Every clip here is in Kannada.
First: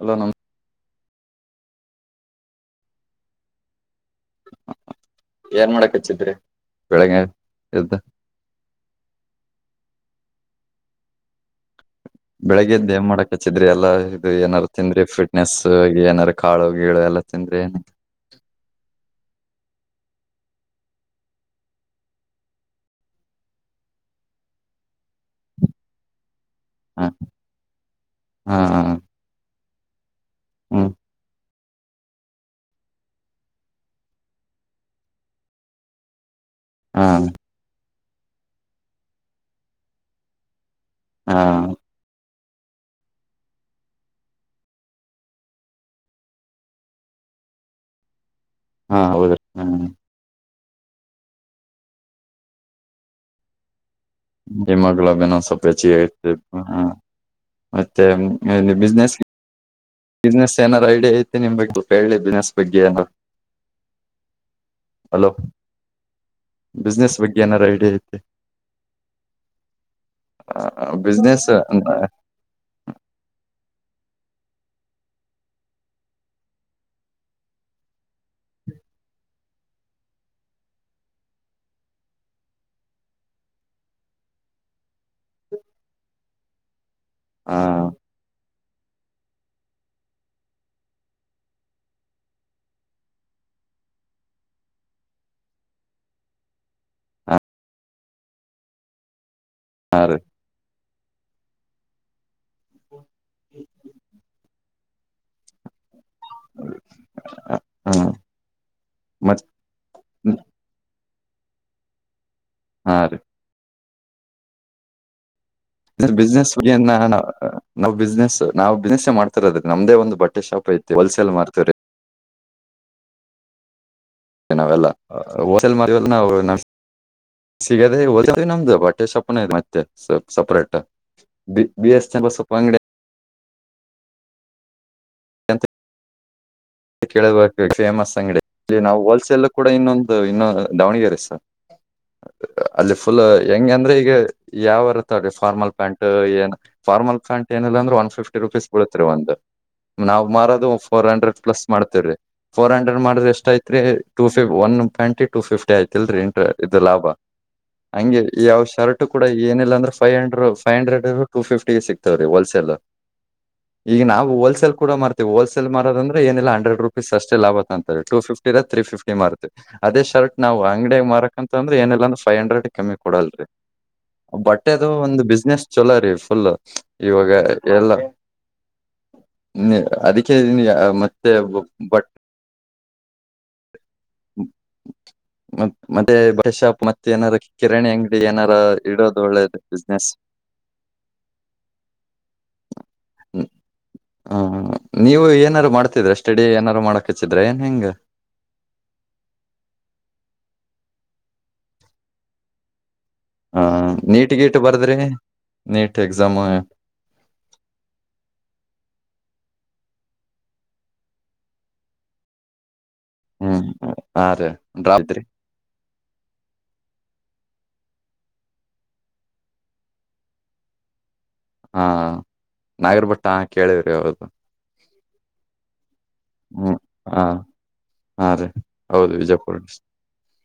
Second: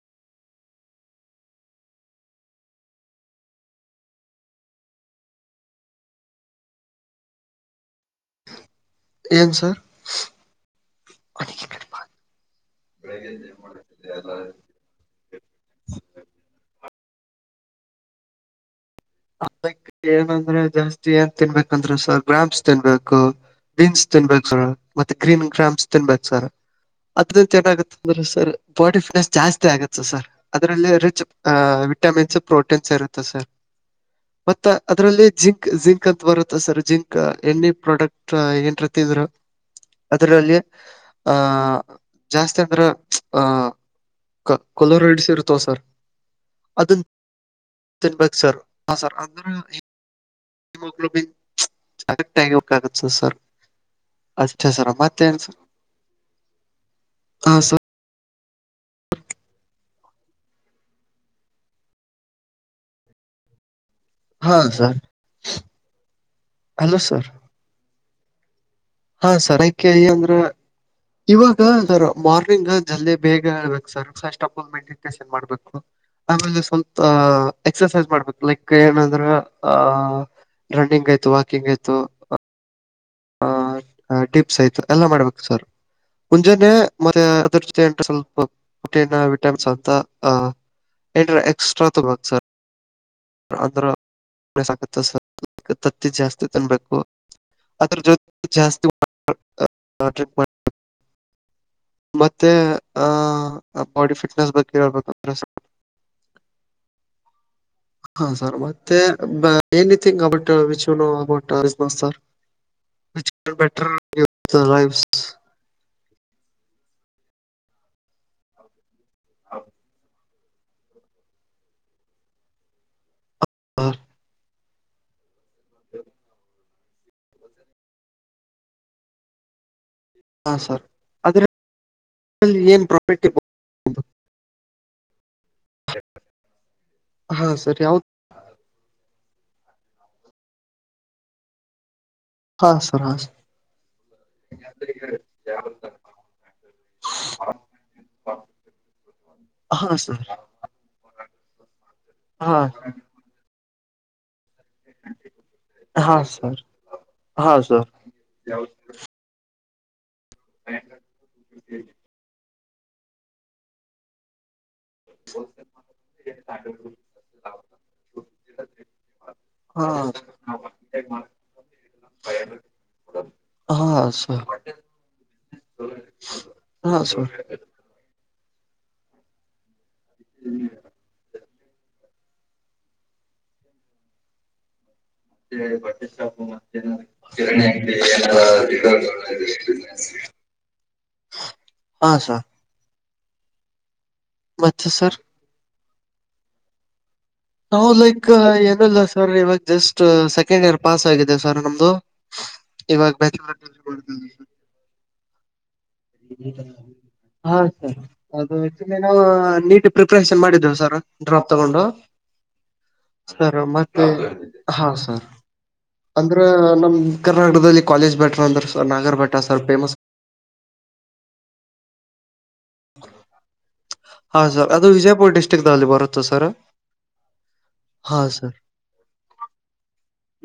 ಅಲ್ಲ ನಮಸ್ ಏನ್ ಮಾಡಕ್ ಹಚ್ಚಿದ್ರಿ ಬೆಳಗ್ಗೆ ಎ್ದು ಏನ್ ಸರ್ ಬೆಳಿಗ್ಗೆದ ೇಮ್ ಮಾಡಕ್ ಹಚ್ಚಿದ್ರಿ ಎಲ್ಲಾ ಇದು ಏನಾರು ತಿಂದ್ರಿ ಫಿಟ್ನೆಸ್ ಏನಾರು ಕಾಳ ಹೋಗಿ ಕುವ ಎಲ್ಲ ತಿಂದ್ರೆ ಏನು ಅದಕ್ ಏನಂದ್ರೆ ಜಾಸ್ತಿ ಏನ್ ತಿನ್ಬೇಕಂದ್ರೆ ಸ ಗ್ರಾಮ್ಸ್ ತಿನ್ಬೇಕು ಬೀನ್ಸ್ ತಿನ್ಬೇಕು ಸರ್ ಮತ್ತೆ ಗ್ರೀನ್ ಗ್ರಾಮ್ಸ್ ತಿನ್ಬೇಕು ಸರ್ ಹ ಅದ ಚೆನ್ನಾಗತ್ತ ಅಂದ್ರೆ ಸರ್ ಹಾ ಬಾಡಿ ಫಿಟ್ನೆಸ್ ಜಾಸ್ತಿ ಆಗತ್ತ ಸರ್ ಹ್ಮ್ ಅದ್ರಲ್ಲಿ ರಿಚ್ ಆ ವಿಟಮಿನ್ಸ್ ಪ್ರೋಟೀನ್ಸ್ ಇರುತ್ತೆ ಸರ್ ಮತ್ತ ಅದ್ರಲ್ಲಿ ಜಿಂಕ್ ಜಿಂಕ್ ಅಂತ ಬರುತ್ತ ಸರ್ ಹಾ ಜಿಂಕ್ ಎಣ್ಣಿ ಪ್ರಾಡಕ್ಟ್ ನ್ತಿದ್ರು ಅದರಲ್ಲಿ ಹಾ ಆಹ ಜಾಸ್ತಿ ಅಂದ್ರೆ ಆಹ ಕೊಲೋರೈಡ್ಸ್ ಇರ್ತಾವ ಸರ್ ಅದನ್ ತಿನ್ಬೇಕು ಸರ್ ಹಾ ಸರ್ ಹೌದ್ರಿ ಅಂದ್ರ ಹ್ಮ್ ಹಿಮೋಗ್ಲೋಬಿನ್ [unintelligible] ಆಗತ್ತ ಸರ್ ಅಷ್ಟೇ ಸರ್ ಹಿಮೋಗ್ಲೋಬಿನ್ ಮತ್ತೇನ್ ಒನ್ ಸರ್ ಸ್ವಲ್ಪ ಹೆಚ್ಚಿಗೆತ ಹ ಹಾ ಸರ್ ಮತ್ತೆ ಅಲ್ಲಿ ಬಿಸ್ನೆಸ್ ಬಿಸ್ನೆಸ್ ಏನಾರು ಐಡಿಯಾ ಐತೆ ನಿಮ್ ಬಗ್ ಗೊ ಹೇಳಿ ಬಿಸ್ನೆಸ್ ಬಗ್ಗೆ ಏನಾರು ಹಾ sir hello hello business sir ಬಗ್ಗೆ ಏನರ ಐಡಿಯ ಐತಿ ಹಾ ಸರ್ ಅಂದ್ರ ಬಿಸ್ನೆಸ್ ಇವಾಗ ಸರ ಮಾರ್ನಿಂಗ್ ಜಲ್ದೀ ಬೇಗ ಏಳಬೇಕ್ sir first of all meditation ಮಾಡ್ಬೇಕು. ಆಮೇಲೆ ಸ್ವಲ್ಪ ಎಕ್ಸ್ರಸೈಸ್ ಮಾಡ್ಬೇಕು ಲೈಕ್ ಏನಂದ್ರ ಆಹ ರನ್ನಿಂಗ್ ಆಯ್ತು ವಾಕಿಂಗ್ ಆಯ್ತು ಹ ಟಿಪ್ಸ್ ಆಯ್ತು ಎಲ್ಲ ಮಾಡ್ಬೇಕು ಸರ್ ಮುಂಜಾನೆ ಮತ್ತೆ ಹಾ ಅದರ ಜೊತೆ ಅಂಟ ಸ್ವಲ್ಪ ಪ್ರೋಟೀನ್ ವಿಟಮಿನ್ಸ್ ಅಂತ ಏ ಎಕ್ಸ್ಟ್ರಾ ತುಗೋಬೇಕ್ ಸರ್ [unintelligible] ತತ್ತಿ ಜಾಸ್ತಿ ತನ್ಬೇಕು ಅದ್ರ ಜೊತೆ ಜಾಸ್ತಿ ಹಾ ರೀ [unintelligible] ಮತ್ತೆ ಆ ಬಾಡಿ ಫಿಟ್ನೆಸ್ ಬಗ್ಗೆ ಹೇಳ್ಬೇಕಂದ್ರ ಹ ಹಾ ಸರ್ ಮತ್ತೆ ಹಾ ರೀ [unintelligible] ಸರ್ [unintelligible] ಬಿಸ್ನೆಸ್ ಏನ್ ಬಿಸ್ನೆಸ್ ನಾವು ಬಿಸ್ನೆಸ್ಸ ಮಾಡ್ತಿರೋದ ನಮ್ದೇ ಒಂದು ಬ ಟ್ಟೆ ಶಾಪ್ ಐತಿ ಹೋಲ್ಸೇಲ್ ಮಾರ್ತವ್ರಿ ಹಾ ನಾವೆಲ್ಲ ಹೋಲ್ಸೆಲ್ [unintelligible] ಸಿಗದೇ ನಮ್ದು ಬಟ್ಟೆ [unintelligible] ಮತ್ತೆ ಸಪ್ ಹಾ separate sir B C S Channabasappa ಅದರಲ್ಲಿ ಅಂಗಡಿ ಏನ್ ಪ್ರಾಫಿಟ್ ಅಂತ ಹ ಕೇಳಬೇಕು ಫೇಮಸ್ ಅಂಗಡಿ ಇಲ್ಲಿ ನಾವು ವೋಲ್ ಎಲ್ಲ ಕೂಡ ಇನ್ನೊಂದು ಇನ್ನೊ ದಾವಣಗೆರೆ ಸ ಹಾ ಅಲ್ಲಿ ಸರ್ ಫುಲ್ ಹೆಂಗ ಅಂದ್ರೆ ಈಗ ಯಾವರ ತಗೋರೀ ಫಾರ್ಮಲ್ ಪ್ಯಾಂಟ್ ಏನ್ ಫಾರ್ಮಲ್ ಪ್ಯಾಂಟ್ ಏ ಏನಿಲ್ಲ ಅಂದ್ರೂ ಒನ್ ಫಿಫ್ಟಿ ರುಪೀಸ್ ಬೀಳತ್ರೀ ಒಂದು ಹಾ ಸರ್ ನಾವು ಹಾ ಸರ್ ಮಾರೋದು ಫೋರ್ ಹಂಡ್ರೆಡ್ ಪ್ಲಸ್ ಮಾಡ್ತವ್ರೀ ಹಾ ಫೋರ್ ಹಂಡ್ರೆಡ್ ಮಾಡದ್ರೇ ಎಷ್ಟ್ ಆಯ್ತ್ರಿ ಟೂ ಒನ್ ಪ್ಯಾಂಟ ಟೂ ಫಿಫ್ಟಿ ಆಯ್ತಿಲ್ಲ ಹಾ ರೀ ಸರ್ ಇದು ಲಾಭ ಹಾ ಸರ್ ಹಂಗೆ ಈ ಯಾವ್ ಶರ್ಟ ಕೂಡ ಏನಿಲ್ಲ ಅಂದ್ರ five hundred five hundred two ಫಿಫ್ಟಿಗೆ ಸಿಕ್ತಾವ ರೀ ಹೋಲ್ಸೆಲ್ ಈಗ ನಾವು ಹೋಲ್ಸೆಲ್ ಕೂಡ ಮಾರ್ತವಿ ಹೋಲ್ಸಲ್ ಮಾರದ ಅಂದ್ರೆ ಏನಿಲ್ಲ ಎರಡ್ ರುಪೀಸ್ ಅಷ್ಟೇ ಲಾಭ ತುಗೊಂತಾರೆ ಟೂ ಫಿಫ್ಟಿ ತ್ರೀ ಫಿಫ್ಟಿ ಮತ ಹಾ ಅದೇ ಶರ್ಟ್ ನಾವು ಅಂಗಡ್ಯಾಗ ಮಾರಕಂತ ಅಂದ್ರ ಏನಲ್ಲಂದ್ರ ಫೈವ್ ಹಂಡ್ರೆಡ್ ಕಮ್ಮಿ ಕೊಡಲ್ರೀ ಹಾ ಸರ್ ಬಟ್ಟೆದು ಒಂದು ಬಿಸ್ನೆಸ್ ಚೊಲೋ ರೀ ಫುಲ್ ಹಾ ಇವಾಗ ಸರ್ ಎಲ್ಲ ಅದಕ್ಕೆ ಮತ್ತೆ ಬಟ್ [inaudible] ಮ ಮತ್ತೆ ಬಟ್ಟೆ ಶಾಪ್ ಮತ್ತೆ ಏನಾರ ಕಿರಣಿ ಅಂಗಡಿ ಏನಾರ ಇಡೋದು ಒಳ್ಳೇದು ಬಿಸ್ನೆಸ್ ಹಾ ಸಾರ್ ್ಮ ಹ್ಮ್ ಮತ್ತೆ ಸರ್ ನೀವು ಏನಾರು ಮಾಡ್ತಿದ್ರ ಸ್ಟಡಿ ಏನಾರು ಮಾಡಕ ನಾ್ ಲೈಕ್ ಏನಿಲ್ಲ ಸರ್ ಇವಾಗ ಜಸ್ಟ್ ಸೆಕೆಂಡ್ ಇಯರ್ ಪಾಸ್ ಆಗಿದೆ ಸರ್ ನಮ್ದು ಇವಾಗ ಹ ನೀಟ್ [unintelligible] ಗೀಟ್ ಬರ್ದ್ರಿ ನೀಟ್ ಎಕ್ಸಾಮ್ ಹಾ ಸರ್ ಅದು [unintelligible] ಪ್ರಿಪರೇಷನ್ ಮಾಡಿದ್ದವು ಸರ್ ಡ್ರಾಪ್ ತಗೊಂಡು ಸರ್ ಹ್ಮ್ ಮತ್ತೆ ಹಾ ರೀ ಹಾ ಡ್ರಾಪ್ದ್ರಿ ಸರ್ ಅಂದ್ರ ನಮ ಕರ್ನಾಟಕದಲ್ಲಿ ಕಾಲೇಜ್ ಬೆಟರ್ ಅಂದ್ರ ನಾಗರ್ ಬೆಟ್ಟ ಸರ್ ಫೇಮಸ್ ಹಾ ನಾಗರಬಟ್ಟ ಹಾ ಕೇಳಿವ್ರಿ ಹೌದು ಹಾ ಸರ್ ಅದು ವಿಜಯಪುರ ಡಿಸ್ಟ್ರಿಕ್ಲ್ಲಿ ಬರುತ್ತಾ ಸರ್ ಹ್ಮ್ ಹಾ ಹಾ ರೀ ಹೌದು ವಿಜಯಪುರ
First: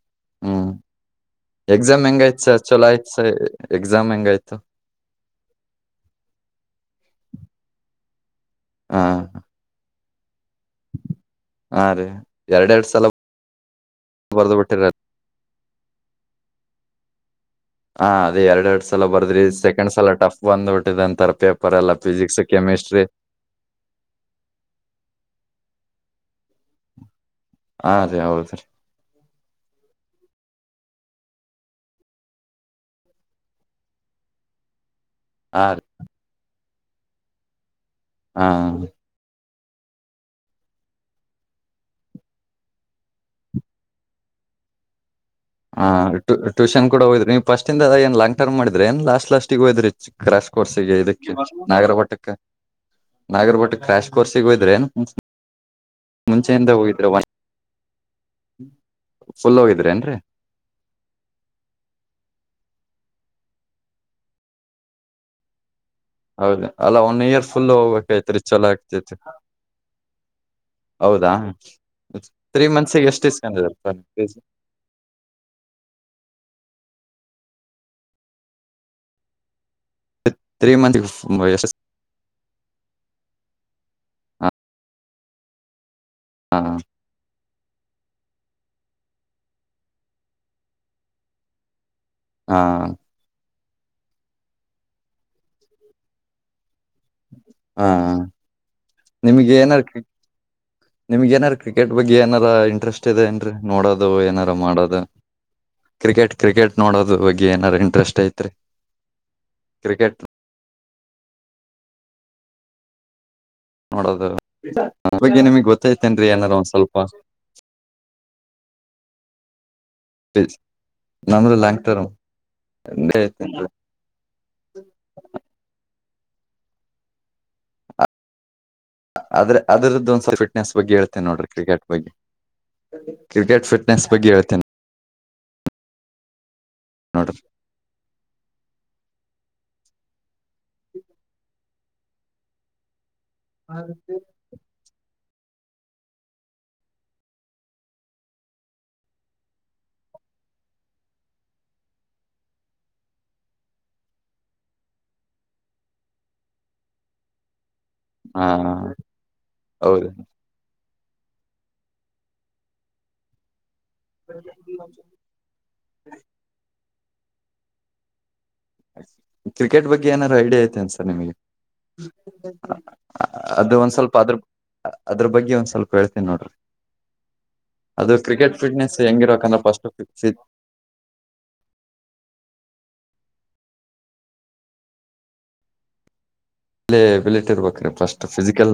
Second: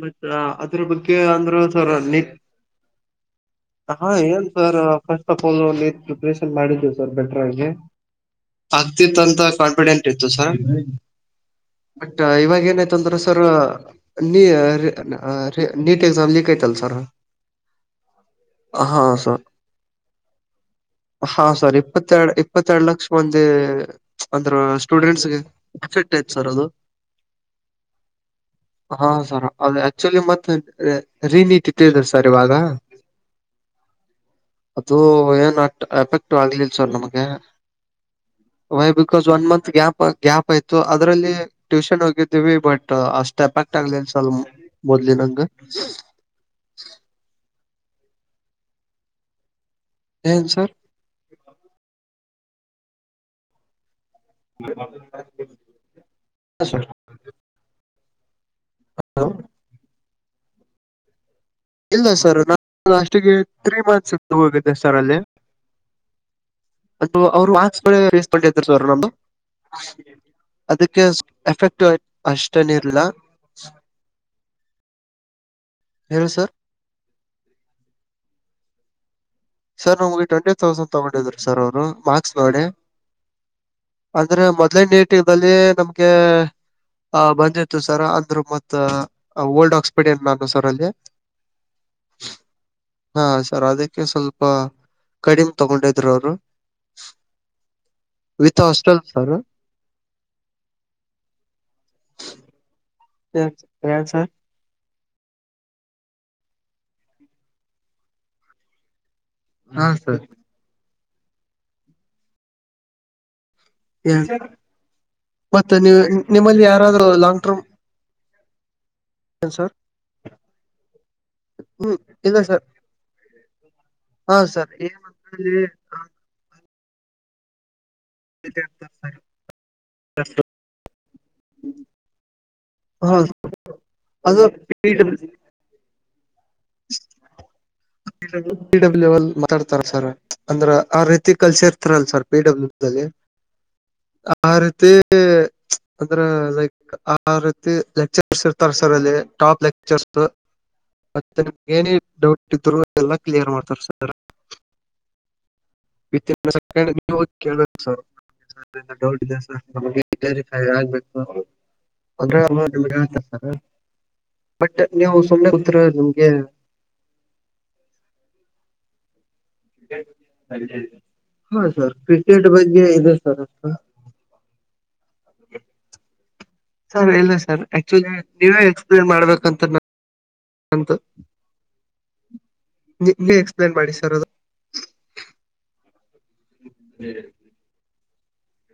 ಮತ್ತ ಹ್ಮ್ ಅದ್ರ ಬಗ್ಗೆ ಅಂದ್ರು ಸರ ಎಕ್ಸಾಮ್ ನೀ ಹೆಂಗಾಯ್ತ್ ಸರ್ ಚಲೋ ಆಯ್ತ್ ಸ ಎಕ್ಸಾಮ್ ಹಾ ಏನ್ ಹೆಂಗಾಯ್ತು sir first of all preparation ಮಾಡಿದ್ದೇವು ಸರ್ ಬೆಟ್ರ ಆಗಿ ಹಾ ಆಗ್ತಿತ್ತ ಅಂತ ಕಾನ್ಫಿಡೆಂಟ್ ಇತ್ತು ಸರ್ ಹಾ ರೀ ಬಟ್ ಇವಾಗ ಎರಡೆರಡ್ ಸಲ ಏನಯ್ತಂದ್ರೆ ಸರ್ ನೀ ಬರ್ದು ಬಿಟ್ಟಿರ ನೀಟ್ ಎಕ್ಸಾಮ್ ಲಿಕ್ಯಐತಲ್ಲ ಸರ್ ಹ ಅದ ಎರಡ್ ಎರಡ್ ಸಲ ಹಾ ಸರ್ ಬರ್ದ್ರಿ ಸೆಕೆಂಡ್ ಸಲ ಟಫ್ ಬಂದ್ಬಟ್ಟ್ಂತಾರ ಹಾ ಪೇಪರ್ ಸರ್ ಎಲ್ಲ ಇಪ್ಪತ್ತೆರಡು ಫಿಸಿಕ್ಸ್ ಇಪ್ಪತ್ತೆರಡು ಕೆಮಿಸ್ಟ್ರಿ ಲಕ್ಷ ಮಂದಿ ಅಂದ್ರ ಸ್ಟೂಡೆಂಟ್ಸ್ಗೆ ಎೆಕ್ಟ್ ಯತ್ ಸರ್ ಅದು ಹಾದೀ ಹೌದೀ ಹಾ ಸರ್ ಅ ಆಕ್ಚುಲಿ ಮತ್ತೆ ರೀನಿತಿ ತಿ ಸರ್ ಇವಾಗ ಅದು ಏನ್ ಹಾ ರೀ ಎಫೆಕ್ಟ್ ಆಗ್ಲಿಲ್ಲ ಸರ್ ನಮಗೆ ಹಾ why because one month gap gap ಆಯ್ತು ಅದ್ರಲ್ಲಿ ಟ್ಯೂಷನ್ ಹೋಗಿದ್ದೀವಿ ಬಟ್ ಆ ಸ್ಟೆಪ್ ಆ ಇಟ್ಟಾಗಗ್ಲ ಸಲ್ ಮೊದಲಿನ ಹಟ ಟೂಷನ್ೂಡ ಹೋದ್ರ ನೀ ಫಸ್ಟ್ಂದಿಂದ ಏನ್ ಲಾಂಗ್ ಟರ್್ ಮಾಡಿದ್ರ ನ್ ಲಸ್ಟ್ ಲಾಸ್ಟಿಗೆ ಹೋದ್ರಿ ಏನ್ ಕ್ರಾಶ್ ಸರ್ ಕೋರ್ಸ್ಗೆ ಇದಕ್ಕೆ ನಾಗರಭಟಕ್ಕೆ ನಾಗರಭಟ ಕ್ರಾಶ್ ಕೋರ್ಸಗ ಹೋಯದ್ರೆ ಮುಂಚೆಯಿಂದ ಹೋಗಿದ್ರೆ ಸರ್ ಫುಲ್ ಹೋಗಿದ್ರ ಏನ್ರರಿ ಇಲ್ಲ ಸರ್ ನಾನ ಲಾಸ್ಟಿಗೆ ತ್ರೀ ಮಂತ್ಸ್ ಹೋಗಿದ್ದೆ ಸರ್ ಅಲ್ಲಿ ಹೌದು ಅಲ್ಲ ಅ ಒನ್ ಇಯರ್ ಅವರು ಫುಲ್ ವಾಕ್ ಹೋಗ್ಬೇಕೈತ್ರಿ ವೇಸ್ಪರು ಚಲೋ ಸ ಅವರು ನಮ್ದು ಆಗ್ತೈತಿ ಅದಕ್ಕೆ ಹೌದಾ ಎಫೆಕ್ಟ್ ತ್ರೀ ಅಷ್ಟನ ಇರ್ಲ್ಲ ಮಂತ್ಸಿಗೆ ಎಷ್ಟು ಇಸ್ಕೊಂಡಿದಾರೆ ಸರ್ ಫೀಸ್ ಹೇಳಲೋ ಸರ್ ಸರ್ ನಮ್ಗೆ ಟ್ವೆಂಟಿ ತ್ರೀ ತೌಸಂಡ್ ಮಂತ್ಸಿಗೆ ತಗೊಂಡಿದ್ರು ಸರ್ ಎಷ್ಟು ಅವ್ರು ಮಾರ್ಕ್ಸ್ ನೋಡಿ ಅಂದ್ರೆ ಹಾ ಮೊದ್ಲೇ ನೀಟಂಗಲ್ಲಿ ನಮ್ಗೆ ಆಹ ಬಂದಿತ್ತು ಇ ಸರ್ ಅಂದ್ರು ಮತ್ತ ಓಲ್ಡ್ ಆಕ್ಸ್ಫರ್ಡ್ ಏನ್ ನಾನು ಸರ್ ಅಲ್ಲಿ ಹಾ ಹಾ ಸರ್ ಅದಕ್ಕೆ ಸ್ವಲ್ಪ ಕಡಿಮೆ ತಗೊಂಡಿದ್ರು ಅವರು ಹಾ ವಿತ್ ಹಾಸ್ಟೆಲ್ ಸರ್ ನಿಮ್ಗೆ ಏನರ್ ನಿಮ್ಗೆ ಏನಾರ್ಕ ಕ್ರಿಕೆಟ್ ಬಗ್ಗೆ ಏನಾರ ಇಂಟ್ರೆಸ್ಟ್ ಇದೆಏನ್ರರಿ ಏನ್ ನೋಡೋದು ಸರ್ ಏನಾರ ಮಾಡೋದು ಕ್ರಿಕೆಟ್ ಕ್ರಿಕೆಟ್ ನೋಡೋದ ಬಗ್ಗೆ ಏನಾರ್ ಇಂಟ್ರೆಸ್ಟ್ ಐತ್ರಿ ಹಾ ಕ್ರಿಕೆಟ್ ಸರ್ ನೋಡೋದು ಬಗ್ಗೆ ನಿಮಗ್ ಮತ್ತೆ ನೀವು ಗೊತ್ತೈತೆೇನ್ರೀ ಏನಾರ ನಿಮ್ಮಲ್ಲಿ ಒಂದ್ ಸ್ವಲ್ಪ ಯಾರಾದ್ರು ಲಾಂಗ್ ಟರ್ಮ್ ಏ ಸರ್ ಹ ನಮದು ಲಾಂಗ ಹ್ಮ್ ಟರ್ಮ ಇಲ್ಲ ಸರ್ ಎ ಹಾ ಸರ್ ಏನಂತೇಳಿ ಆದ್ರೆ ಅದ್ರದ್ದ ಒಂದ್ ಸ್ವಲ್ ಫಿಟ್ನೆಸ್ ಬಗ್ಗೆ ಹೇಳ್ತೆೇನೆ ನೋಡ್ರಿ ಕ್ರಿಕೆಟ್ ಬಗ್ಗೆ ಹ ಕ್ರಿಕೆಟ್ ಫಿಟ್ನೆಸ್ ಬಗ್ಗೆ ಅದು ಹೇಳ್ತೇನಿ ನೋಡ್ರಿ ಡ ಬಿಿ ಡಬ್ಲ್ಯಲ್ ಮಾತಾಡ್ತಾರ ಸರ್ ಅಂದ್ರ ಆ ರೀತಿ ಕಲ್ಸಿರ್ತಾರಲ್ ಸರ್ ಪಿ ಡಬ್ಲ್ಯೂಲ್ಲಿ ಹದು ಅಂದ್ರ ಲೈಕ್ ಆ ರೀತಿ ಲೆಕ್ಚರ್ಸ್ ಇರ್ತಾರ ಸರ್ ಅಲ್ಲಿ ಟಾಪ್ ಲೆಕ್ಚರ್ಸ್ ನಿಮ ನ ಡೌಟ್ ಇದ್ರು ಎಲ್ಲ ಕ್ಲಿಯರ್ ಮಾಡ್ತಾರ ಸರ್ ವತ್ಯಾಸ ನೀವು ಹೋಗ ಸ ಹಾ ಡೌಟ್ ಇದೆ ಸ ನಮ ಹೌದು ಆಗ್ಬೇಕು ಅ್ರ [unintelligible] ಬಟ್ ನೀವು ಸುಮಮ್ಮನೆ ಗತ್ರ ನಿಮ್ಗೆ ಕ್ರಿಕೆಟ್ ಬಗ್ಗೆ ಏನಾರರು ಐಡಿಯಾ ಐತೆ ಅನ್ ಸರ್ ನಿಮಗೆ ಹಾ ಸರ್ ಕ್ರಿಕೆಟ್ ಬಗ್ಗೆ ಇದೆ ಸರ್ ಅದು ಒಂದ್ ಸ್ವಲ್ಪ ಅದ್ರ ಅದ ಬಗ್ಗೆ ಒಂದ ಸ್ಲ್ಪ ಹೇಳ್ತನಿ ನೋಡಿ ಸರ್ ಇಲ್ಲ ಸರ್ ಆಕ್ಚುಲಿ ಅದು ಕ್ರಿಕೆಟ್ ಫಿಟ್ನೆಸ್ ಹೆಂಗಿರಕಂದ್ರೆ ಫಸ್ಟ್ ಅಂತ ನಿ ಎಕ್ಸ್ಪ್ಲೇನ್ ಮಾಡಿ ಸರ್ ಅದು ಅಲ್ಲಿ ಎಬಿಲಿಟಿ [unintelligible] ಇರ್ಬೇಕ್ರ ಫಸ್ಟ್ ಫಿಸಿಕಲ್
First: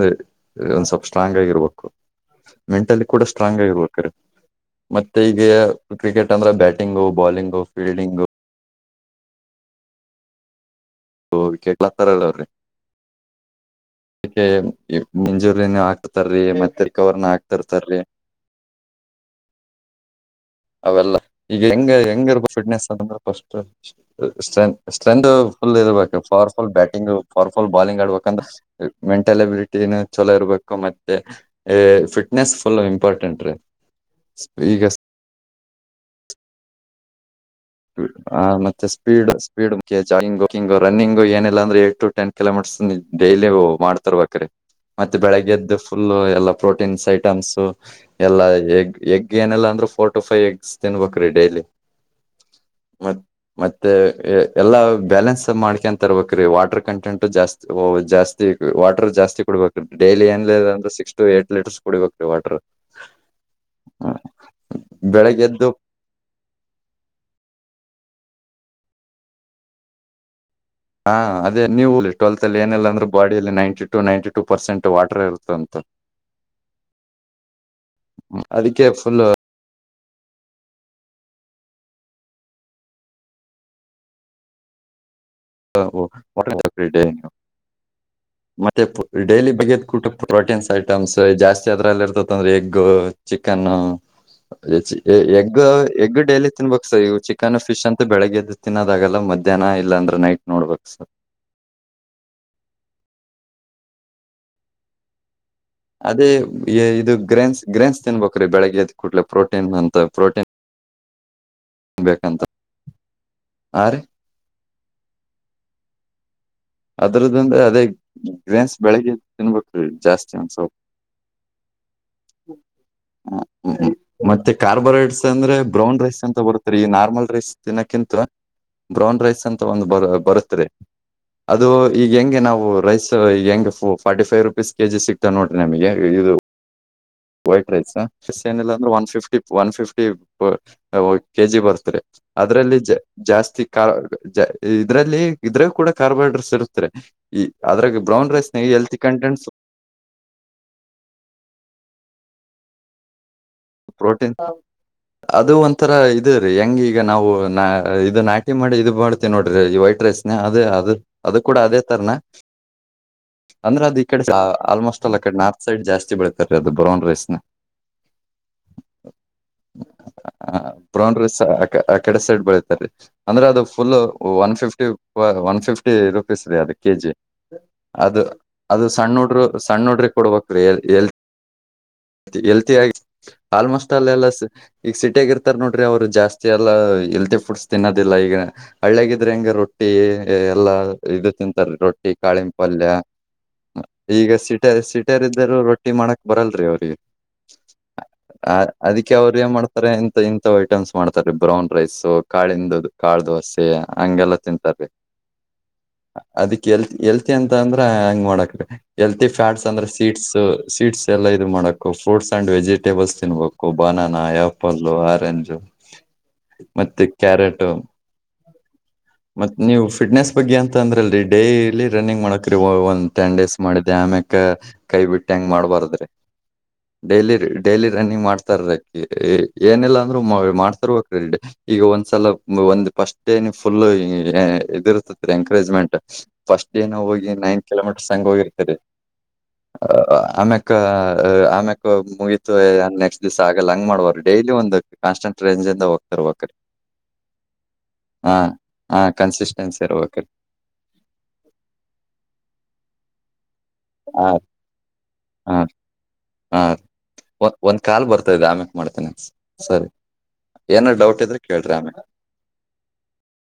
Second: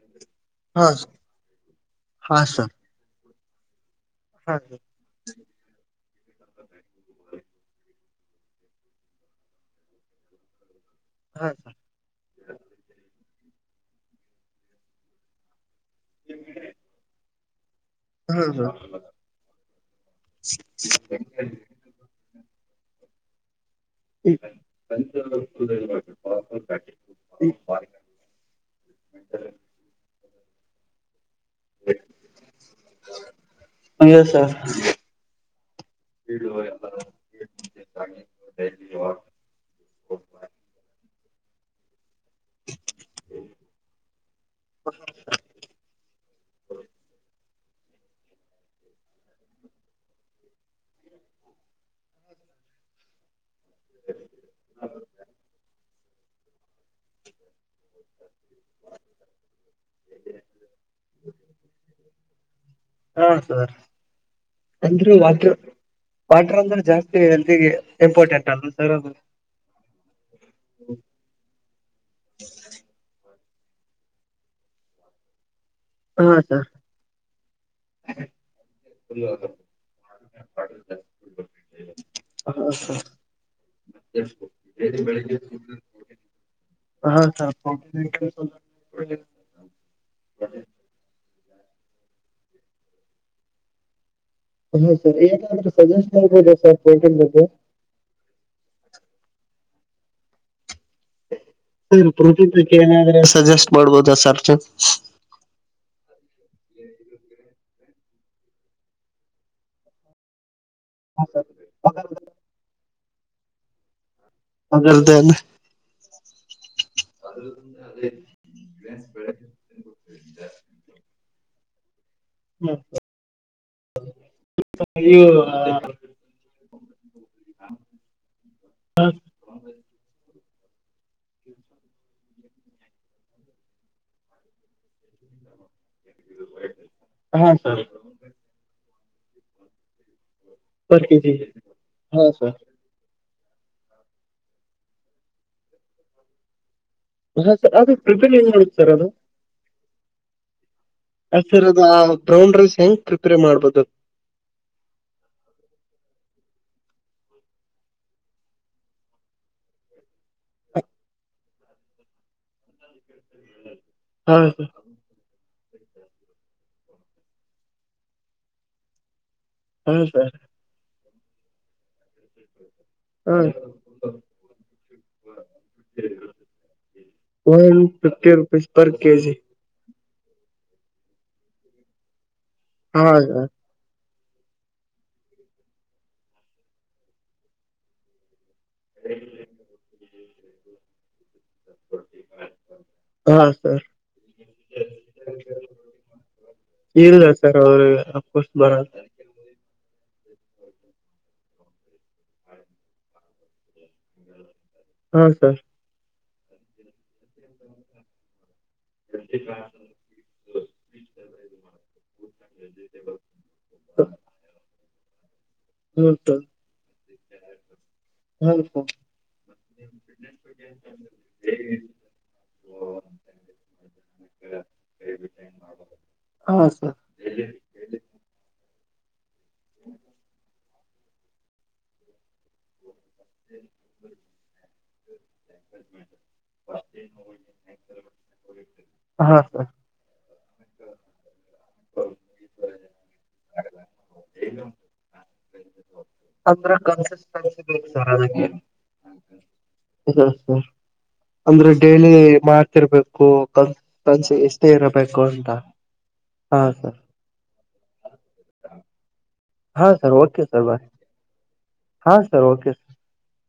ಹಾ ಒಂದ್ ಸ್ವಲ್ಪ ಸ್ಟಾ್ ಆಗಿರ್ಬೇಕು ಹಾ ಸರ್ ಮೆಂಟಲಿ ಕೂಡ ಸ್ಟ್ರಾಂಗ್ ಆಗಿರ್ಬೇಕು ಹಾ ಮತ್ತೆ ಈಗ ಕ್ರಿಕೆಟ್ ಅಂದ್ರೆ ಬ್ಯಾಟಿಂಗು ಬಾಲಿಂಗು ಫೀಲ್ಡಿಂಗು ಹಾ ಸರ್ ಹಲತ್ತಾರಲ್ಲ ಅವ್ರಿ ಮಂಜೂರಿನ ಹಾಕ [unintelligible] ಹಡ್ತಾರೀ ಮತ್ತೆ ಕವರ್ ನಾ ಹ್ಮ ಹಾ ಅವೆಲ್ಲ ಈಗ ಹೆಂಗ ಹೆಂಗಿರ್ಬ ಫಿಟ್ನೆಸ್ ಅಂದ್ರೆ ಫಸ್ಟ್ ಸ್ಟ್ರೆತ್ ಸ್ಟ್ರೆತ್ ಫುಲ್ ಇರ್ಬೇಕು power full batting powerful bowling ಆಡ್ಬೇಕಂದ್ರೆ ಮೆಂಟಲ್ ಅಬಿಲಿಟಿನು ಚಲೋ ಇರ್ಬೇಕು ಮತ್ತೆ ಫಿಟ್ನೆಸ್ ಫುಲ್ ಇಂಪಾರ್ಟೆಂಟ್ ರೀ ಈಗ ಇಡು [unintelligible] ಮತ್ತೆ ಸ್ಪೀಡ್ ಸ್ಪೀಡ್ ಮುಖ್ಯ ಮುಖ್ಯ ಜಂಗ್ಕಿಂಗ ರನ್ನಿಂಗು ಏನೆಲ್ಲ ಅಂದ್ರೆ ಏಟ್ ಟ ಟೆನ್ ಕೆಲೋ ಮಿಟರ್ಸ್ ನೀ ಡೈಲಿ ಮಾಡ್ತರ್ಬೇಕ್ರೀ ಮತ್ತೆ ಬೆಳಗ್ಗೆದ್ದು ಫುಲ್ಲ ಎಲ್ಲಾ ಪ್ರೋಟೀನ್ಸ್ ಐಟಮ್ಸ್ ಎಲ್ಲಾ ಎಗ್ ಎಗ್ ಏನೆಲ್ಲಾ ಅಂದ್ರೆ ಫೋರ್ಟು ಫೈವ್ ಎಗ್ಸ್ ತಿನ್ಬೇಕ್ರೀ ಡೈಲಿ ಮ ಮತ್ತೆ ಎಲ್ಲಾ ಬ್ಯಾಲೆನ್ಸ್ ಮಾಡ್ಕ ತರ್ಬೇಕ್ರೀ ವಾಟರ್ ಕಂಟೆಂಟ್ ಜಾಸ್ತಿ ಓ ಜಾಸ್ತಿ ವಾಟರ್ ಜಾಸ್ತಿ ಕೊಡಬೇಕು ಡೈಲಿ ಏನ್ಲ ಅಂದ್ರೆ ಸಿಕ್ಸ್ ಟು ಏಟ್ ಲೀಟರ್ಸ್ ಕುಡಿಬೇಕ್ರೀ ವಾಟರ್ ಹಾ ಸರ್ ಅಂದ್ರೆ ಬೆಳಗ್ಗೆ ವಾಟ್ರ ಎದ್ದು ವಾಟ್ರ ಅಂದ್ರೆ ಜಾಸ್ತಿ ಲ್ ಇಂಪಾರ್ಟೆಂಟ್ ಅಲ್ಲ ಸರ್ ಅದು ಹಾ ಅದೇ ನೀವು ಟ್ವೆಲ್ತ್ ಅಲ್ಲಿ ಏನಲ್ಲ ಅಂದ್ರೆ ಬ ಲ್ಲಿ ninety two ninety two percent water ಇರುತ್ತ ಅಂತ ಹಾ ಸ ುಬಲ್ ಅದಕ್ಕೆ ಫುಲ್ [unintelligible] ಮತ್ತೆ ಬೆಳಗ್ [unintelligible] ವು ಮೋಟರ್ ಚಕರಿ ೇಗ [unintelligible] ಸರ್ ಮತ್ತೆ ಡೈಲಿ ಬಗೆಯದ ಕೂಟ್ಟ ಪ್ರೋಟೀನ್ಸ್ ಐ ಐಟಮ್ಸ್ ಜಾಸ್ತಿ ಅದ್ರಲ್ಲಿ ಇರ್ತತ ಅಂದ್ರೆ ಎಗ್ಗ ಚಿಕನ್ ಹಾ ಸರ್ ಎಗ್ ಏನಾದ್ರೂ ಸಜೆಸ್ಟ್ ಎಗ್ ಡೈಲಿ ಮಾಡ್ಬೋದಾ ತಿನ್ಬೇಕು ಸರ್ ಈ ಪ್ರೋಟೀನ್ ಬಗ್ಗೆ ಚಿಕನ್ ಫಿಶ್ ಅಂತ ಬೆಳಗ್ಗೆದ್ದು ತಿನ್ನೋದಾಗಲ್ಲ ಮಧ್ಯಾಹ್ನ ಆಯತು ಇಲ್ಲ ಅ್ರ ನೈಟ್ ನೋಡ್ಬೇಕಕ್ ಸರ್ ಪ್ರತಕ್ಕೆ ಏನಾದ್ರೆ ಸಜೆಸ್ಟ್ ಮಾಡ್ಬೋದ ಸರ್ ಅದೇ ಇದು ಗ್ರೇನ್ಸ್ ಗ್ರೇನ್ಸ್ ತಿನ್ಬೇಕ್ರೀ ಬೆಳಿಗ್ಗೆ ಎದ ಕೂಡ್ಲೆ ಪ್ರೋಟೀನ್ ಅಂತ ಪ್ರೋಟೀನ್ ಹ ಸರ್ ಅ ಬೇಕಂತ ಆ ರ [unintelligible] ಮಗಲ್ದನ್ [unintelligible] ಅದ್ರದಿಂದ ಅದೇ ಗೇನ್ಸ್ ಬೆಳಿಗ್ಗೆ ತಿನ್ಬೇಕೀ ಜಾಸ್ತಿ ಒನ್ಸೌ ಮತ್ತೆ ಕಾರ್ಬರೈಡ್ಸ್ ಅಂದ್ರೆ ಇವು ಬ್ರೌನ್ ರೈಸ್ ಅಂತ ಬರುತ್ತೆ ರಿ ಈ ನಾರ್ಮಲ್ ರೈಸ್ ತಿನ್ನಕ್ಕಿಂತ ಬ್ರೌನ್ ರೈಸ್ ಅಂತ ಒಂದು ಬ ಬರುತ್ರಿ ಅದು ಈಗ ಹೆಂಗೆ ನಾವು ರೈಸ್ ಈಗ ಹೆಂಗೆ ಫಾರ್ಟಿ ಫೈವ್ ರುಪೀಸ್ ಕೆಜಿ ಸಿಕ್ತಾವ ನೋಡ್ರಿ ನಮಗೆ ಎದ್ದು ಹಾ ವೈಟ್ ಸರ್ ರೈಸ್ ಫಶ್ಚನ್ ಎಲ್ಲ ಅಂದ್ರೆ one fifty one fifty KG ಬರ್ತರಿ ಹಾ ಸರ್ ಅದ್ರಲ್ಲಿ ಜ ಜಾಸ್ತಿ ಕ ಇದ್ರಲ್ಲಿ ಇದ್ರ ಕೂಡ ಕಾರ್ಬೋ ಹೈಡ್ರೇಟ್ಸ್ ಇರುತ್ತೆ. ತ್ರ ಈ ಹಾ ಸರ್ ಅದು ಅದ್ರಾಗ ಬ್ರೌನ್ ಪ್ರಿಪೇರ್ ಹೆಂಗ್ ರೈಸ್ ನ ಮಾಡುತ್ತೆ ಸರ್ ಎಲ್ತಿ ಅದು ಕಂಟೆಂಟ್ಸ್. ಆ ಸರ್ ಅದ ಆ ಬ್ರೌನ್ ರೈಸ್ ಹೆಂಗ್ ಕೃಪರೆ ಮಾಡುದು. ಪ್ರೋಟೀನ್ ಅದು ಒಂಥರ ಇದು. ಹೆಂಗ್ ಈಗ ನಾವು ನ ಇದು ನಾಟಿ ಮಾಡಿ ಇದು ಮಾಡಾತೀವಿ ನೋಡ್ರಿ ಈ ವೈಟ್ ರೈಸ್ ನ ಅದೇ ಅದು ಅದ. ಕೂಡ ಅದೇ ತರನಾ ಅಂದ್ರೆ ಅದ ಈ ಕಡೆ ಹಾ ಸರ್ ಆಲ್ಮೋಸ್ಟ್ ಅಡೆ. ಸೈಡ್ ಜಾಸ್ತಿ ಬೆಳತಾರೀ ಅದು ಬ್ರೌನ್ ರೈಸ್ ನ. ಹಾ ಸರ್. ಬೋನ್ ರೀ ಆ ಕಡೆ ಸೈಡ್ ಬೆಳೀಿತ ರೀ. ಹಾ ಅಂದ್ರೆ ಅದು full one fifty one fifty rupees ರೀ ಅದು ಕೆಜಿ. ಒನ್ ಅದು ಫಿಫ್ಟಿ ರುಪೀಸ್ ಅದು ಪರ್ ಸಣ್ಣ ಕೆಜಿ ನೋಡ್ರರು ಸಣ್ಣ ನೋಡ್ರಿ. ಕೊಡ್ಬೇಕಲ್ ಆಗ ಹಾ ಸರ್ ಆಲ್ಮೋಸ್ಟ್ ಅಲ್ಲಲ್ಲ. ಈಗ ಸಿಟಿಯಾಗ ಇರ್ತಾರ ನೋಡ್ರಿ ಅವ್ರು ಜಾಸ್ತಿ ಎಲ್ಲಾ ಇಲ್ತಿ ಫುಡ್ಸ್ ತಿನ್ನೋದಿಲ್ಲ ಈಗ ಹಳ್ಳ್ಯಗಿದ್ರೆ ಹಂಗಗೆ ರೊಟ್ಟಿ ಎಲ್ಲಾ ಇದು ತಿಂತಾರೀ ರೊಟ್ಟಿ ಕಾಳಿಂಬ ಪಲ್ಯ. ಹಾ ಸರ್ ಈಗ ಸಿೀಟ ಸೀಟಾರ್ದರು ರೊಟ್ಟಿ ಮಾಡಕ್ ಬರಲ್ರರಿ ಅವ್ರಿಗೆ. ಇಲ್ಲ ಸರ್ ಅವ್ರು ಅಫ್ಕೋರ್ಸ್ ಅ ಬರಲ್ಲ ಅದಕ್ಕೆ ಅವ್ರು ಏನ್ ಮಾಡ್ತಾರೆ. ಇಂಥ ಐಟಮ್ಸ್ ಮಾಡ್ತಾರೀ ಬ್ರೌನ್ ರೈಸ್ ಕಾಳಿಂದ ಕಾಳ ದೋಸೆ ಹಂಗೆಲ್ಲ ತಿಂತ. ಹಾ ಸರ್. ಅದಕ್ ಎಲ್ತ್ ಎಲ್ತಿ ಅಂತ ಅಂದ್ರ ಹಂಗ್ ಮಾಡೋಕೀ. ಎಲ್ತಿ ಫ್ಯಾಟ್ಸ್ ಅಂದ್ರೆ ಸೀಟ್ಸ್ ಸೀಟ್ಸ್ ಎಲ್ಲ ಇದು ಮಾಡಕು ಫ್ರೂಟ್ಸ್ ಅಂಡ್ ವೆಜಿಟ್. ಬಸ್ ತಿನ್ಬೇಕು ಬನಾನಾ ಆಪಲ್ಲ ಆರೆಂಜು. ಹ್ಮೌತ. ಕ್ಯಾರಟ್ ಹಲ್ಕು. ಮತ್ತತ್ ನೀವು ಫಿಟ್ನೆಸ್ ಬಗ್ಗೆ ಅಂತ ಅಂದ್ರಲ್ರಿ ಡೈಲಿ ರನ್ನಿಂಗ್ ಮಾಡಕ ಒಂದು ಟೆನ್ ಡೇಸ್ ಮಾಡಿದೆ. ಆಮ್ಯಕ್ ಕೈ ಬಿಟ್ಟ ಹೆಂಗ್ ಮಾಡ್ಬಾರ್ದ್ರಿ ಹಾ ಸರ್ ಡೈಲಿ ಡೈಲಿ ರನ್ನಿಂಗ್ ಮಾಡ್ತಾರೀ. ಏನೆಲ್ಲ ಅಂದ್ರರು ಮಾಡ್ತಾರರುವ ಕ್ರೆ ಈಗ ಒಂದ್ಸಲ ಒಂದ್ ಪಫಸ್ಟ್. ಫುಲ್ ಇದ ಇರ್ತರಿ ಎಂಕರೇಜ್ಮೆಂಟ್ ಫಸ್ಟ್ ಏ ನ ಹೋಗಿ ನೈನ್ ಕಿಲೋಮೀಟರ್ಸ್ಂಗ ಹೋಗಿರ್ತರಿ. ಹಾ ಸರ್ ಹ ಆಮ್ಯಕ್ ಆಮ್ಯಕ್ ಮುಗೀತು ನೆಕ್ಸ್ಟ್ ದಿವ್ ಆಗಲ್ಲ ಹಂಗ್ ಮಾಡ್ವರ್ಡಿ. ಡೈಲಿ ಒಂದು ಕಾನ್ಸ್ಟಂಟ್ ರೇಂಜ್ಂದ ಹೋಗ್ತಾರೆಕ್ರೆ. ಸ ಸರ. ಹಾ ಕನ್ಸಿಸ್ಟೆನ್ಸಿ ಇರ್ಬೇಕ್ರಿ ಅಂದ್ರೆ ಡೇಲಿ ಮಾಡ್ತಿರ್ಬೇಕು. ನ್ ಹಾ ಕನ್ಸ ಎಷ್ಟೇ ಇರಬೇಕು ಅಂತ ಹಾ ಹಾ ಒಂದ್ ಕಾಲ್ ಬರ್ತದೆ ಆಮೇಕ್ ಮಾಡ್ತೇನೆಿ. ಸರಿ ಹಾ ಸರ್ ಓಕೆ ಸರ್ ಬಾಯ್ ಏನಾದ ಡೌಟ್ ಇದ್ರೆ ಕೇಳ್ರಿ ಆಮೇ. ಹಾ ಸರ್ ಓಕೆ ಸರ್